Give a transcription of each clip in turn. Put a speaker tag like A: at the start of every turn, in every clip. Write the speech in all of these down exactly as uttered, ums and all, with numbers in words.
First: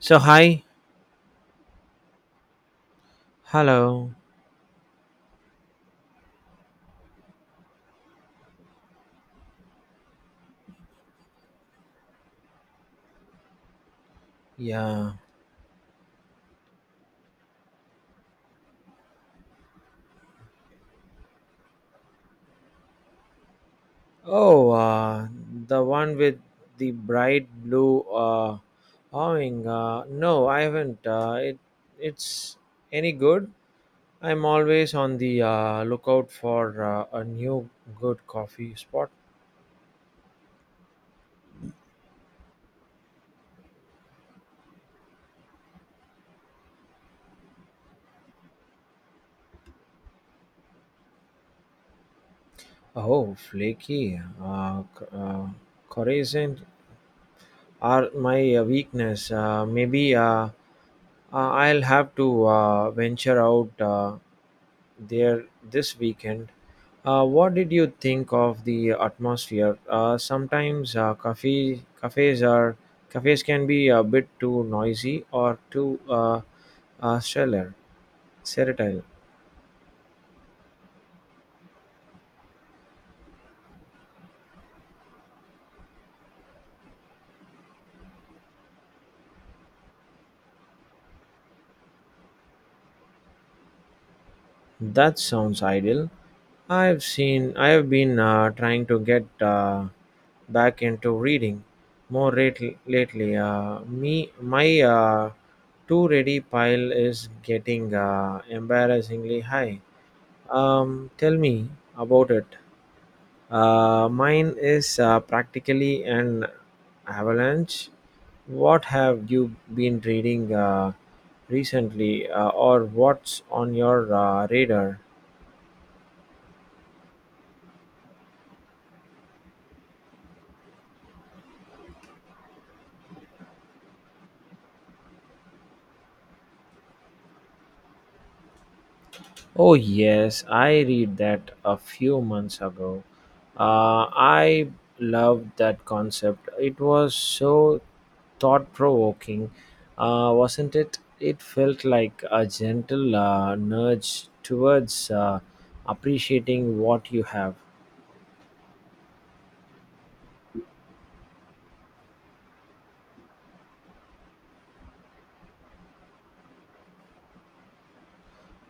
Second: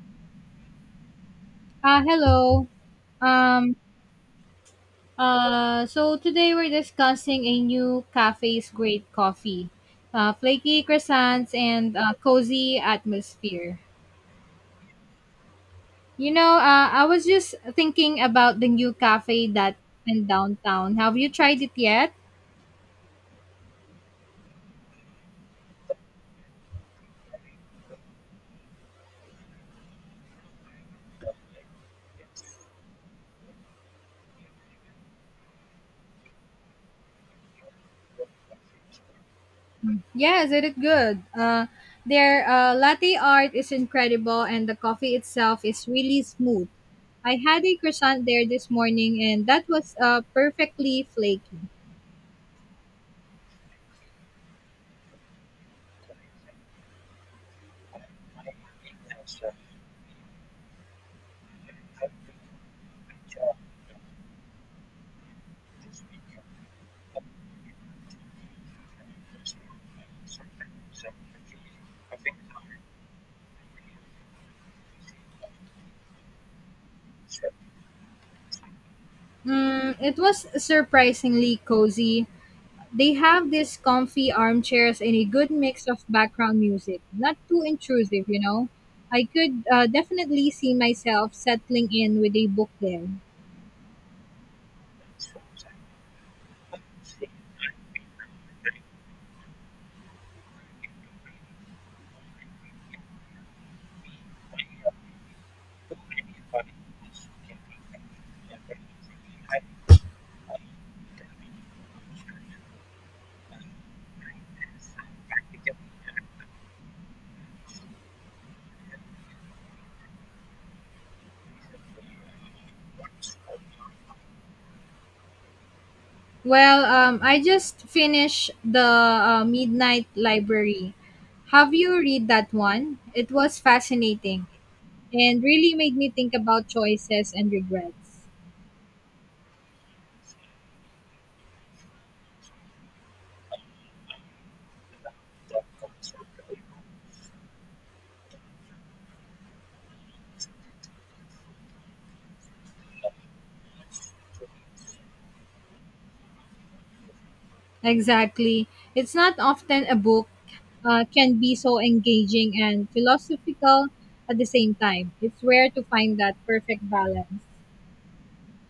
A: So hi,
B: Uh, hello. Um,
A: hello,
B: uh, so today we're discussing a new cafe's great coffee, uh, flaky croissants and uh, cozy atmosphere.
A: yeah.
B: You know, uh, I was just thinking about the new cafe that in downtown. Have you tried it yet?
A: Oh, uh, the one with the bright blue uh, awning. Uh, no, I haven't. Uh, it it's any good? I'm always on the uh, lookout for uh, a new good coffee spot.
B: Yes, it is good. Uh, their uh, latte art is incredible, and the coffee itself is really smooth. I had a croissant there this morning, and that was uh, perfectly flaky.
A: Oh, flaky. Uh, c- uh, Coruscant are my uh, weakness. Uh, maybe uh, uh, I'll have to uh, venture out uh, there this weekend. Uh, what did you think of the atmosphere? Uh, sometimes uh, cafe, cafes are cafes can be a bit too noisy or too uh, uh, stellar, sterile.
B: Mm, it was surprisingly cozy. They have these comfy armchairs and a good mix of background music. Not too intrusive, you know. I could uh, definitely see myself settling in with a book there.
A: That sounds ideal. I've seen. I have been uh, trying to get uh, back into reading more rate- lately. Uh, me, my uh, too ready pile is getting uh, embarrassingly high. Um, tell me about it. Uh, mine is uh, practically an avalanche. What have you been reading uh, recently, uh, or what's on your uh, radar?
B: Well, um, I just finished the uh, Midnight Library. Have you read that one? It was fascinating and really made me think about choices and regrets.
A: Oh, yes, I read that a few months ago. Uh, I loved that concept. It was so thought provoking, uh, wasn't it? It felt like a gentle uh, nudge towards uh, appreciating what you have.
B: Exactly. It's not often a book uh, can be so engaging and philosophical at the same time. It's rare to find that perfect balance.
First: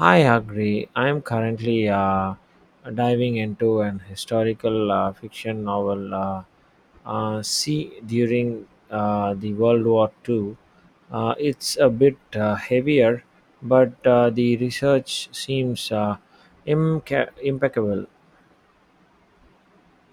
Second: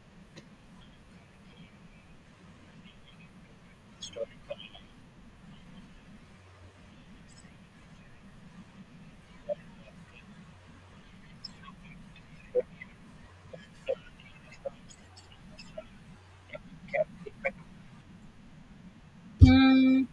A: I agree. I am currently uh, diving into an historical uh, fiction novel. Uh, uh, see, during uh, the World War Two. Uh, it's a bit uh, heavier, but uh, the research seems uh, imca- impeccable.
B: Hmm.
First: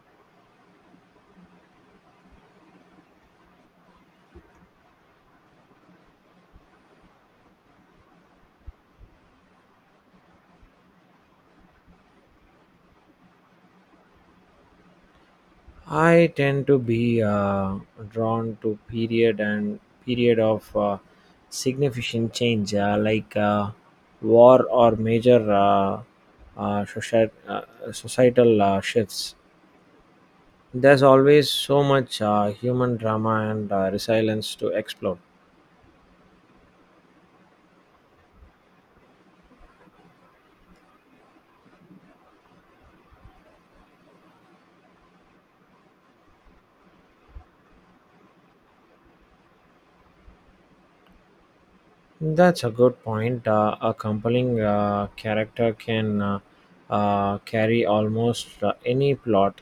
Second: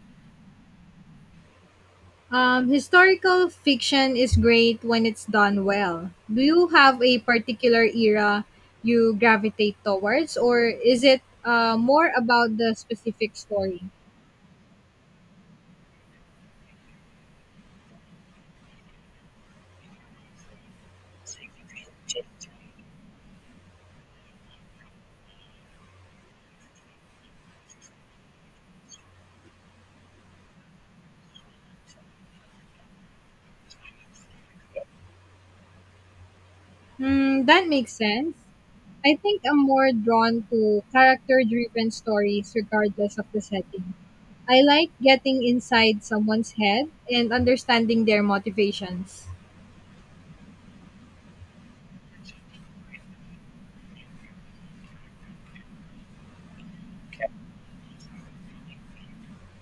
B: Um, historical fiction is great when it's done well. Do you have a particular era you gravitate towards, or is it uh, more about the specific story?
A: I tend to be uh, drawn to period and period of uh, significant change, uh, like uh, war or major uh, uh, socie- uh, societal uh, shifts. There's always so much uh, human drama and uh, resilience to explore.
B: Hmm, that makes sense. I think I'm more drawn to character driven stories regardless of the setting. I like getting inside someone's head and understanding their motivations.
A: That's a good point. Uh, a compelling uh, character can uh, uh, carry almost uh, any plot.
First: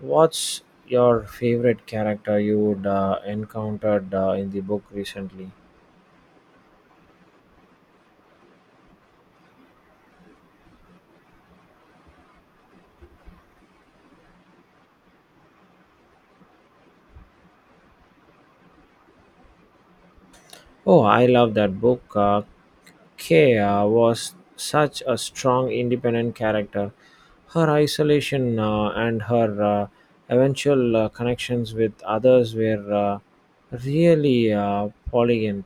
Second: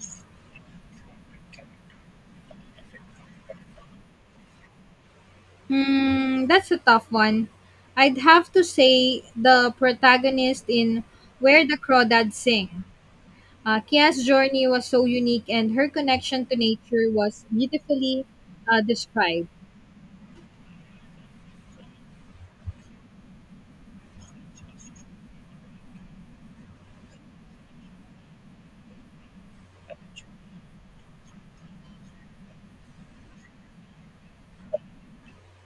A: What's your favorite character you would uh, encountered uh, in the book recently?
B: Hmm, that's a tough one. I'd have to say the protagonist in Where the Crawdads Sing. Uh, Kia's journey was so unique and her connection to nature was beautifully uh, described.
A: Oh, I love that book. Uh, Kea was such a strong, independent character. Her isolation uh, and her uh, eventual uh, connections with others were uh, really uh, poignant.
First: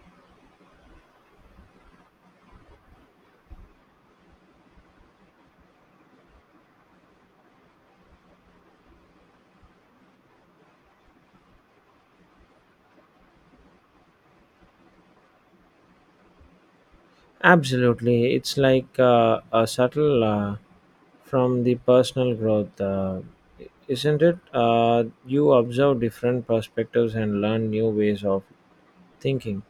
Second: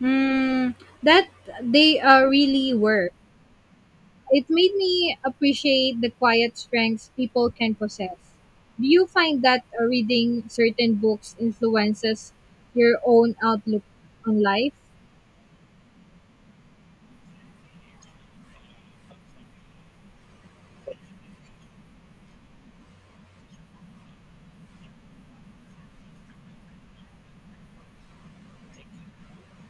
B: Hmm, that they uh, really were. It made me appreciate the quiet strengths people can possess. Do you find that uh, reading certain books influences your own outlook on life?
A: Absolutely, it's like uh, a subtle uh, from the personal growth, uh, isn't it? Uh, you observe different perspectives and learn new ways of thinking.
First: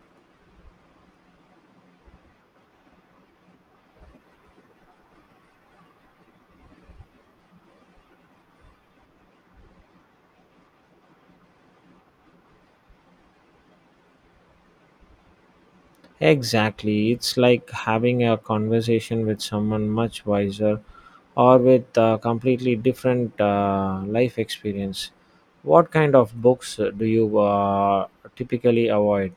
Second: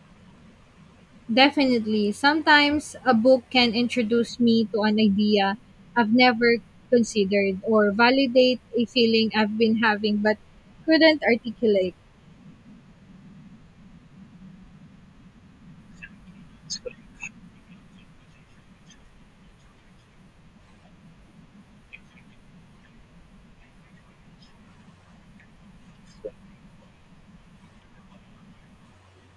B: Definitely. Sometimes a book can introduce me to an idea I've never considered or validate a feeling I've been having but couldn't articulate.
A: Exactly, it's like having a conversation with someone much wiser or with a completely different uh, life experience. What kind of books do you uh, typically avoid,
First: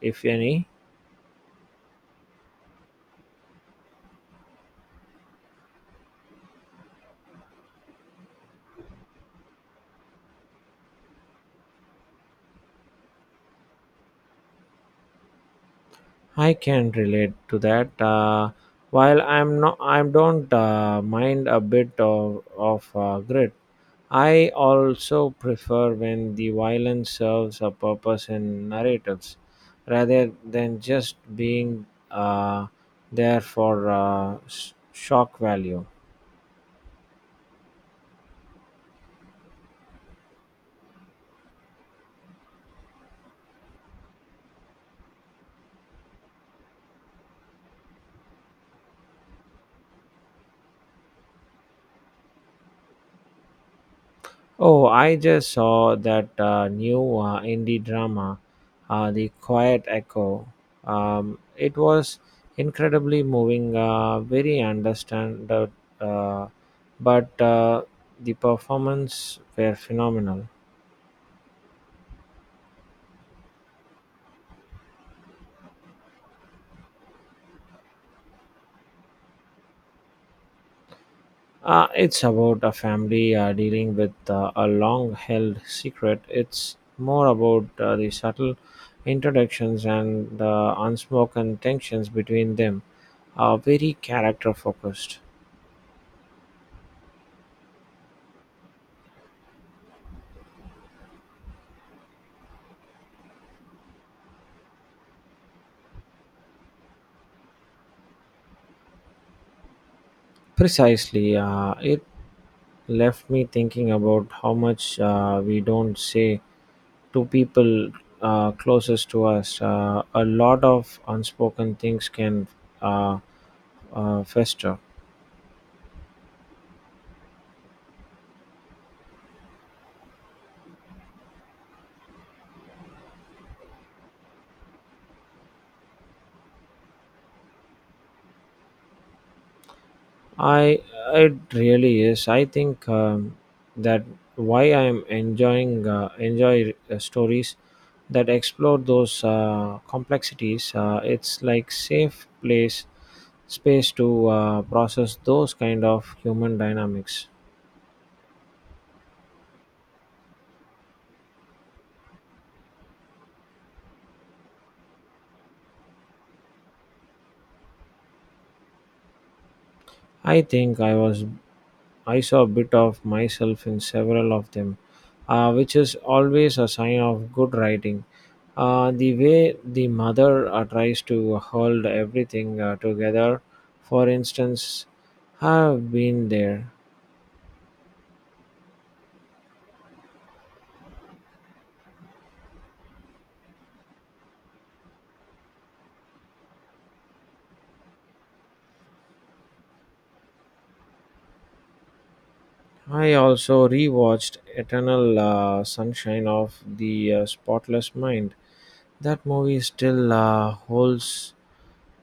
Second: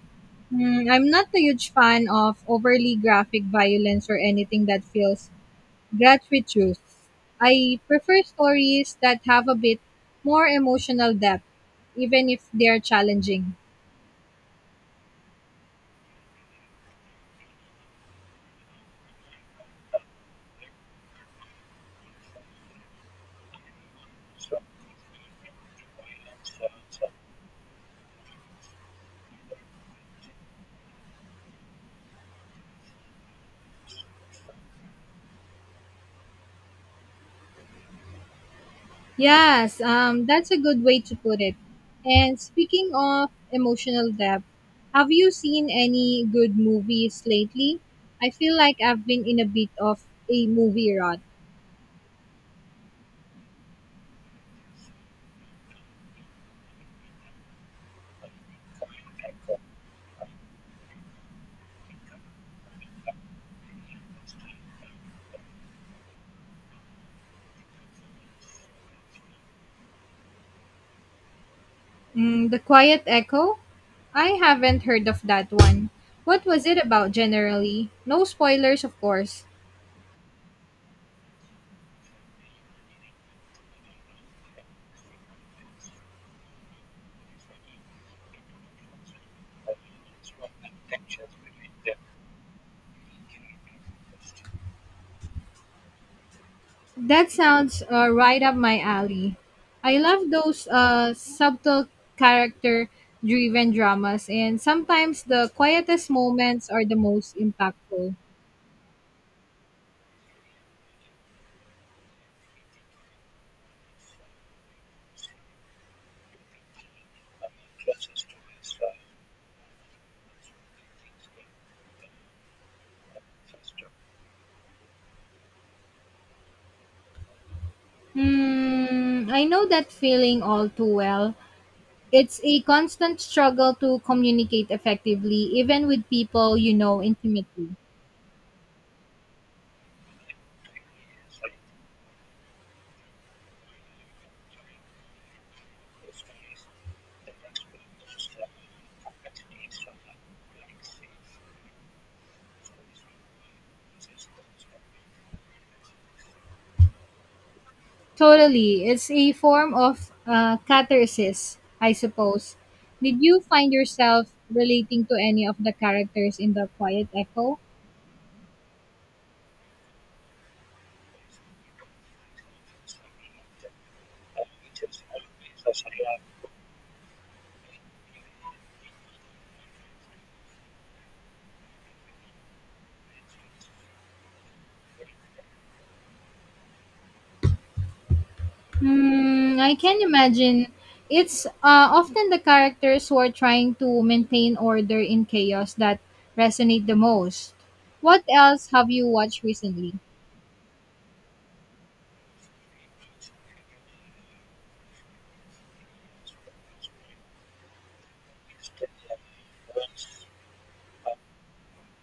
A: if any?
B: Mm, I'm not a huge fan of overly graphic violence or anything that feels Graduate Youth. I prefer stories that have a bit more emotional depth, even if they're challenging.
A: I can relate to that. Uh, while I'm not, I don't uh, mind a bit of of uh, grit. I also prefer when the violence serves a purpose in narratives, rather than just being uh, there for uh, s- shock value.
B: Yes, um, that's a good way to put it. And speaking of emotional depth, have you seen any good movies lately? I feel like I've been in a bit of a movie rut.
A: Oh, I just saw that uh, new uh, indie drama, uh, The Quiet Echo. Um, it was incredibly moving, uh, very understand, uh, but uh, the performance were phenomenal.
B: Mm, the Quiet Echo? I haven't heard of that one. What was it about generally? No spoilers, of course.
A: Uh, it's about a family uh, dealing with uh, a long-held secret. It's more about uh, the subtle introductions and the unspoken tensions between them. Uh, very character-focused.
B: That sounds uh, right up my alley. I love those uh, subtle character driven dramas, and sometimes the quietest moments are the most impactful.
A: Precisely, uh, it left me thinking about how much uh, we don't say to people uh, closest to us. Uh, a lot of unspoken things can uh, uh, fester.
B: Hmm, I know that feeling all too well. It's a constant struggle to communicate effectively, even with people you know intimately.
A: I It really is. I think um, that why I am enjoying uh, enjoy uh, stories that explore those uh, complexities. Uh, it's like safe place space to uh, process those kind of human dynamics.
B: Totally. It's a form of uh, catharsis, I suppose. Did you find yourself relating to any of the characters in The Quiet Echo?
A: I think I was I saw a bit of myself in several of them, uh, which is always a sign of good writing. Uh, the way the mother uh, tries to hold everything uh, together, for instance, have been there.
B: Hmm, I can imagine. It's uh, often the characters who are trying to maintain order in chaos that resonate the most. What else have you watched recently?
A: I also rewatched Eternal uh, Sunshine of the uh, Spotless Mind. That movie still uh, holds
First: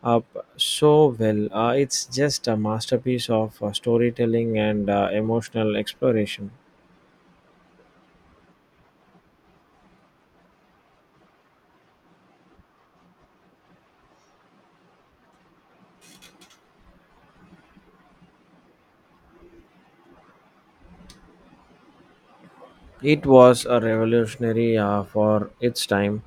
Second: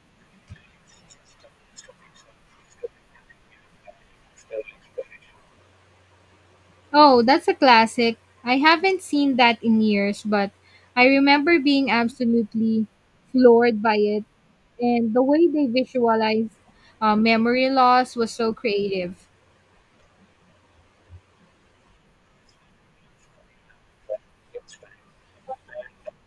A: up so well. Uh, it's just a masterpiece of uh, storytelling and uh, emotional exploration.
B: Oh, that's a classic. I haven't seen that in years, but I remember being absolutely floored by it and the way they visualize uh, memory loss was so creative.
A: It was a revolutionary uh, for its time,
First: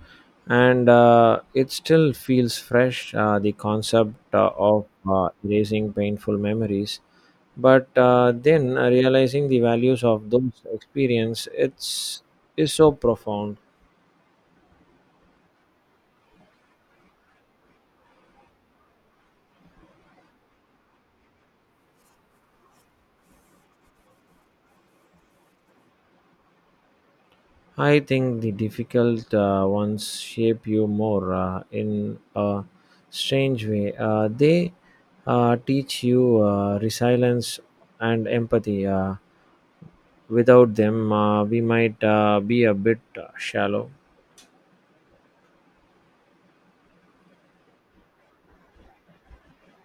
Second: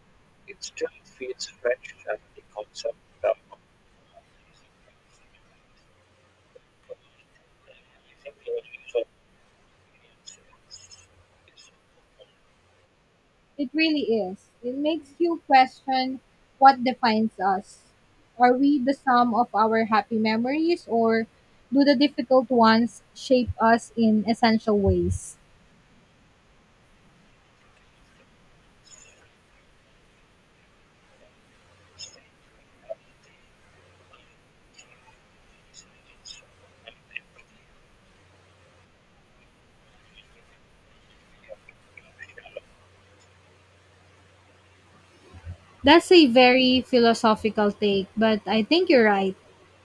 A: and uh, it still feels fresh. Uh, the concept uh, of uh, erasing painful memories, but uh, then uh, realizing the values of those experience, it's is so profound.
B: It really is. It makes you question what defines us. Are we the sum of our happy memories, or do the difficult ones shape us in essential ways?
A: I think the difficult uh, ones shape you more uh, in a strange way. Uh, they uh, teach you uh, resilience and empathy. Uh, Without them, uh, we might uh, be a bit uh, shallow.
B: That's a very philosophical take, but I think you're right.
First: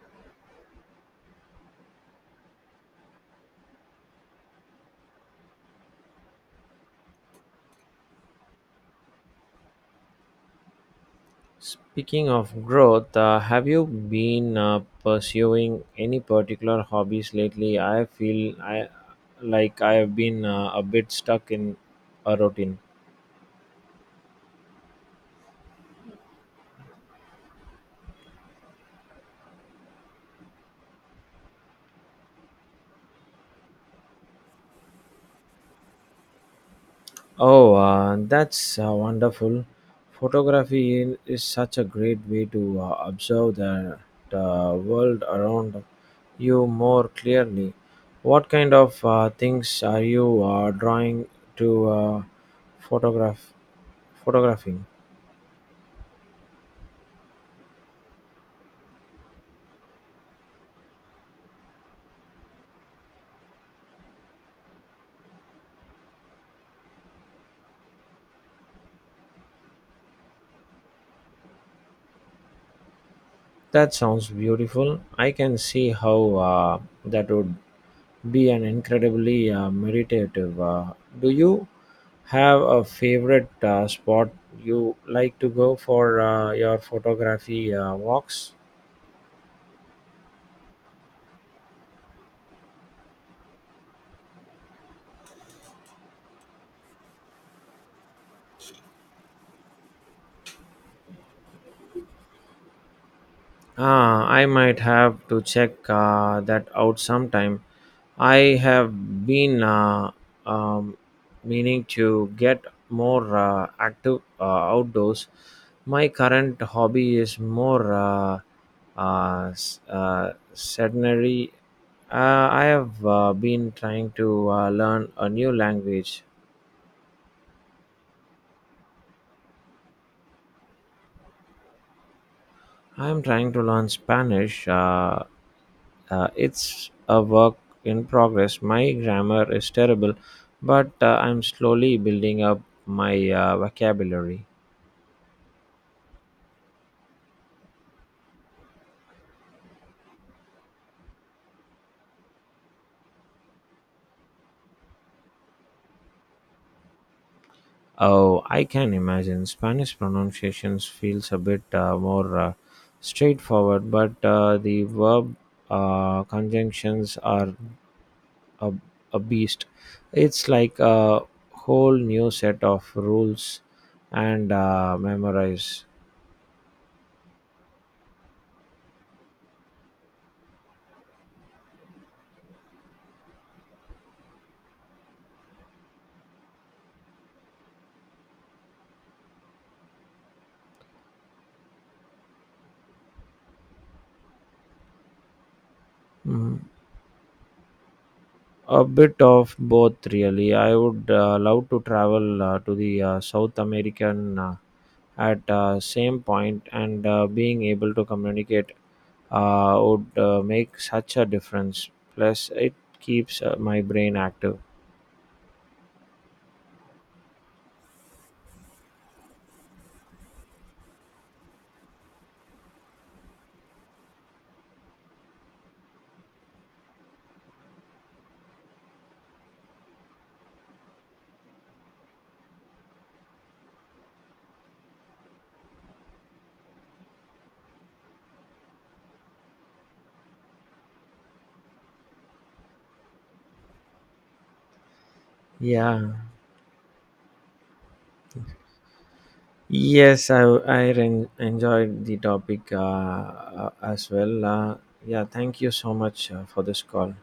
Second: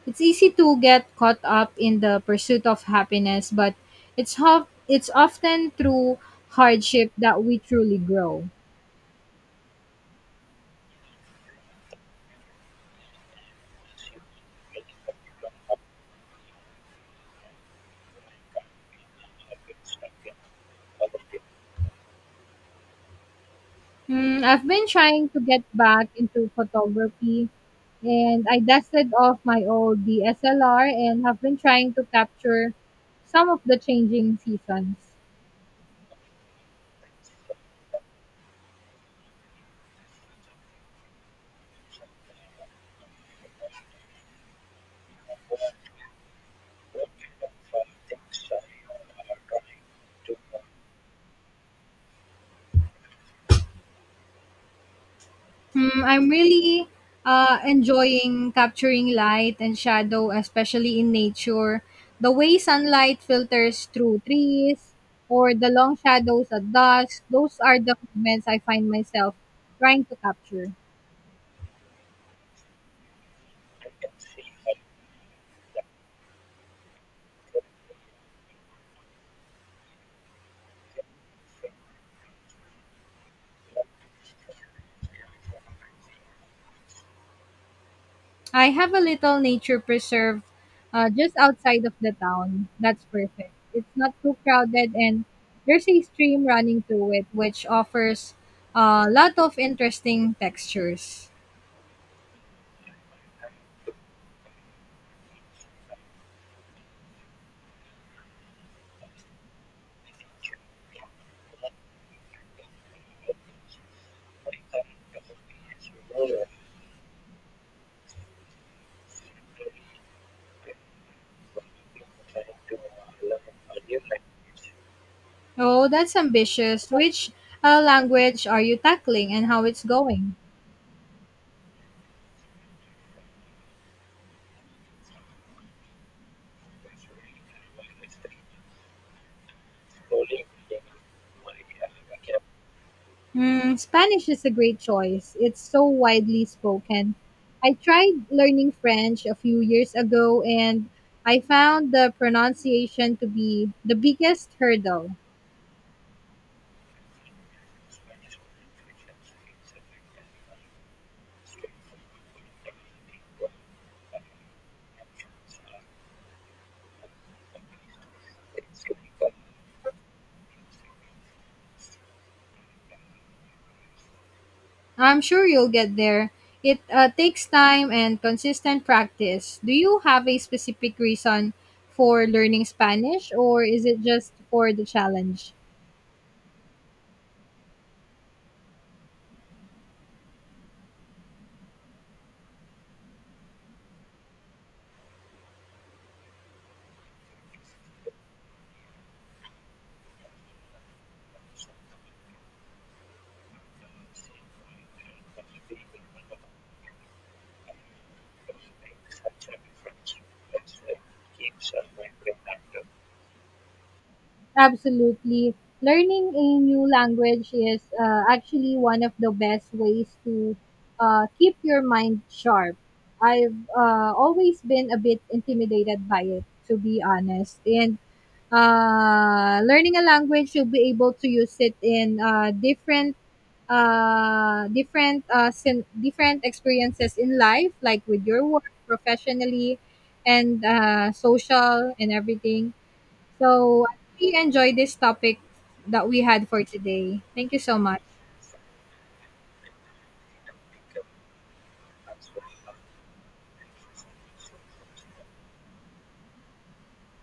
B: It's easy to get caught up in the pursuit of happiness, but it's ho- it's often through hardship that we truly grow.
A: Speaking of growth, uh, have you been uh, pursuing any particular hobbies lately? I feel I like I have been uh, a bit stuck in a routine.
B: Hmm, I've been trying to get back into photography and I dusted off my old D S L R and have been trying to capture some of the changing seasons.
A: Oh, uh, that's uh, wonderful. Photography in- is such a great way to uh, observe the, the world around you more clearly. What kind of uh, things are you uh, drawing to uh, photograph photographing?
B: Hmm, I'm really uh, enjoying capturing light and shadow, especially in nature. The way sunlight filters through trees or the long shadows at dusk, those are the moments I find myself trying to capture.
A: That sounds beautiful. I can see how uh, that would be an incredibly uh, meditative. Uh, do you have a favorite uh, spot you like to go for uh, your photography uh, walks?
B: I have a little nature preserve uh, just outside of the town. That's perfect. It's not too crowded, and there's a stream running through it, which offers a lot of interesting textures.
A: Ah, I might have to check uh, that out sometime. I have been uh, um, meaning to get more uh, active uh, outdoors. My current hobby is more uh, uh, s- uh, sedentary. Uh, I have uh, been trying to uh, learn a new
B: Oh, that's
A: language.
B: ambitious. Which uh, language are you tackling, and how it's going?
A: I am trying to learn Spanish. Uh, Uh, it's a work in progress. My grammar is terrible, but uh, I'm slowly building up my uh,
B: Mm, Spanish is
A: vocabulary.
B: a great choice. It's so widely spoken. I tried learning French a few years ago and I found the pronunciation to be the biggest hurdle.
A: Oh, I can imagine. Spanish pronunciations feels a bit uh, more uh, straightforward, but uh, the verb uh, conjunctions are a, a beast. It's like a whole new set of rules and uh,
B: I'm sure you'll
A: memorize.
B: get there. It uh, takes time and consistent practice. Do you have a specific reason for learning Spanish, or is it just for the challenge?
A: Mhm. A bit of both, really. I would uh, love to travel uh, to the uh, South American uh, at uh, same point, and uh, being able to communicate uh, would uh, make such a difference. Plus, it keeps uh, my brain active.
B: Absolutely. Learning a new language is uh, actually one of the best ways to uh, keep your mind sharp. I've uh, always been a bit intimidated by it, to be honest. And uh, learning a language, you'll be able to use it in uh, different uh, different uh, sin- different experiences in life, like with your work, professionally, and uh, social and everything. So I really enjoy this topic that
A: Yeah.
B: we had for today. Thank you so much.
A: Yes, I I ren- enjoyed the topic uh, uh, as well. Uh, yeah, thank you so much uh, for this call.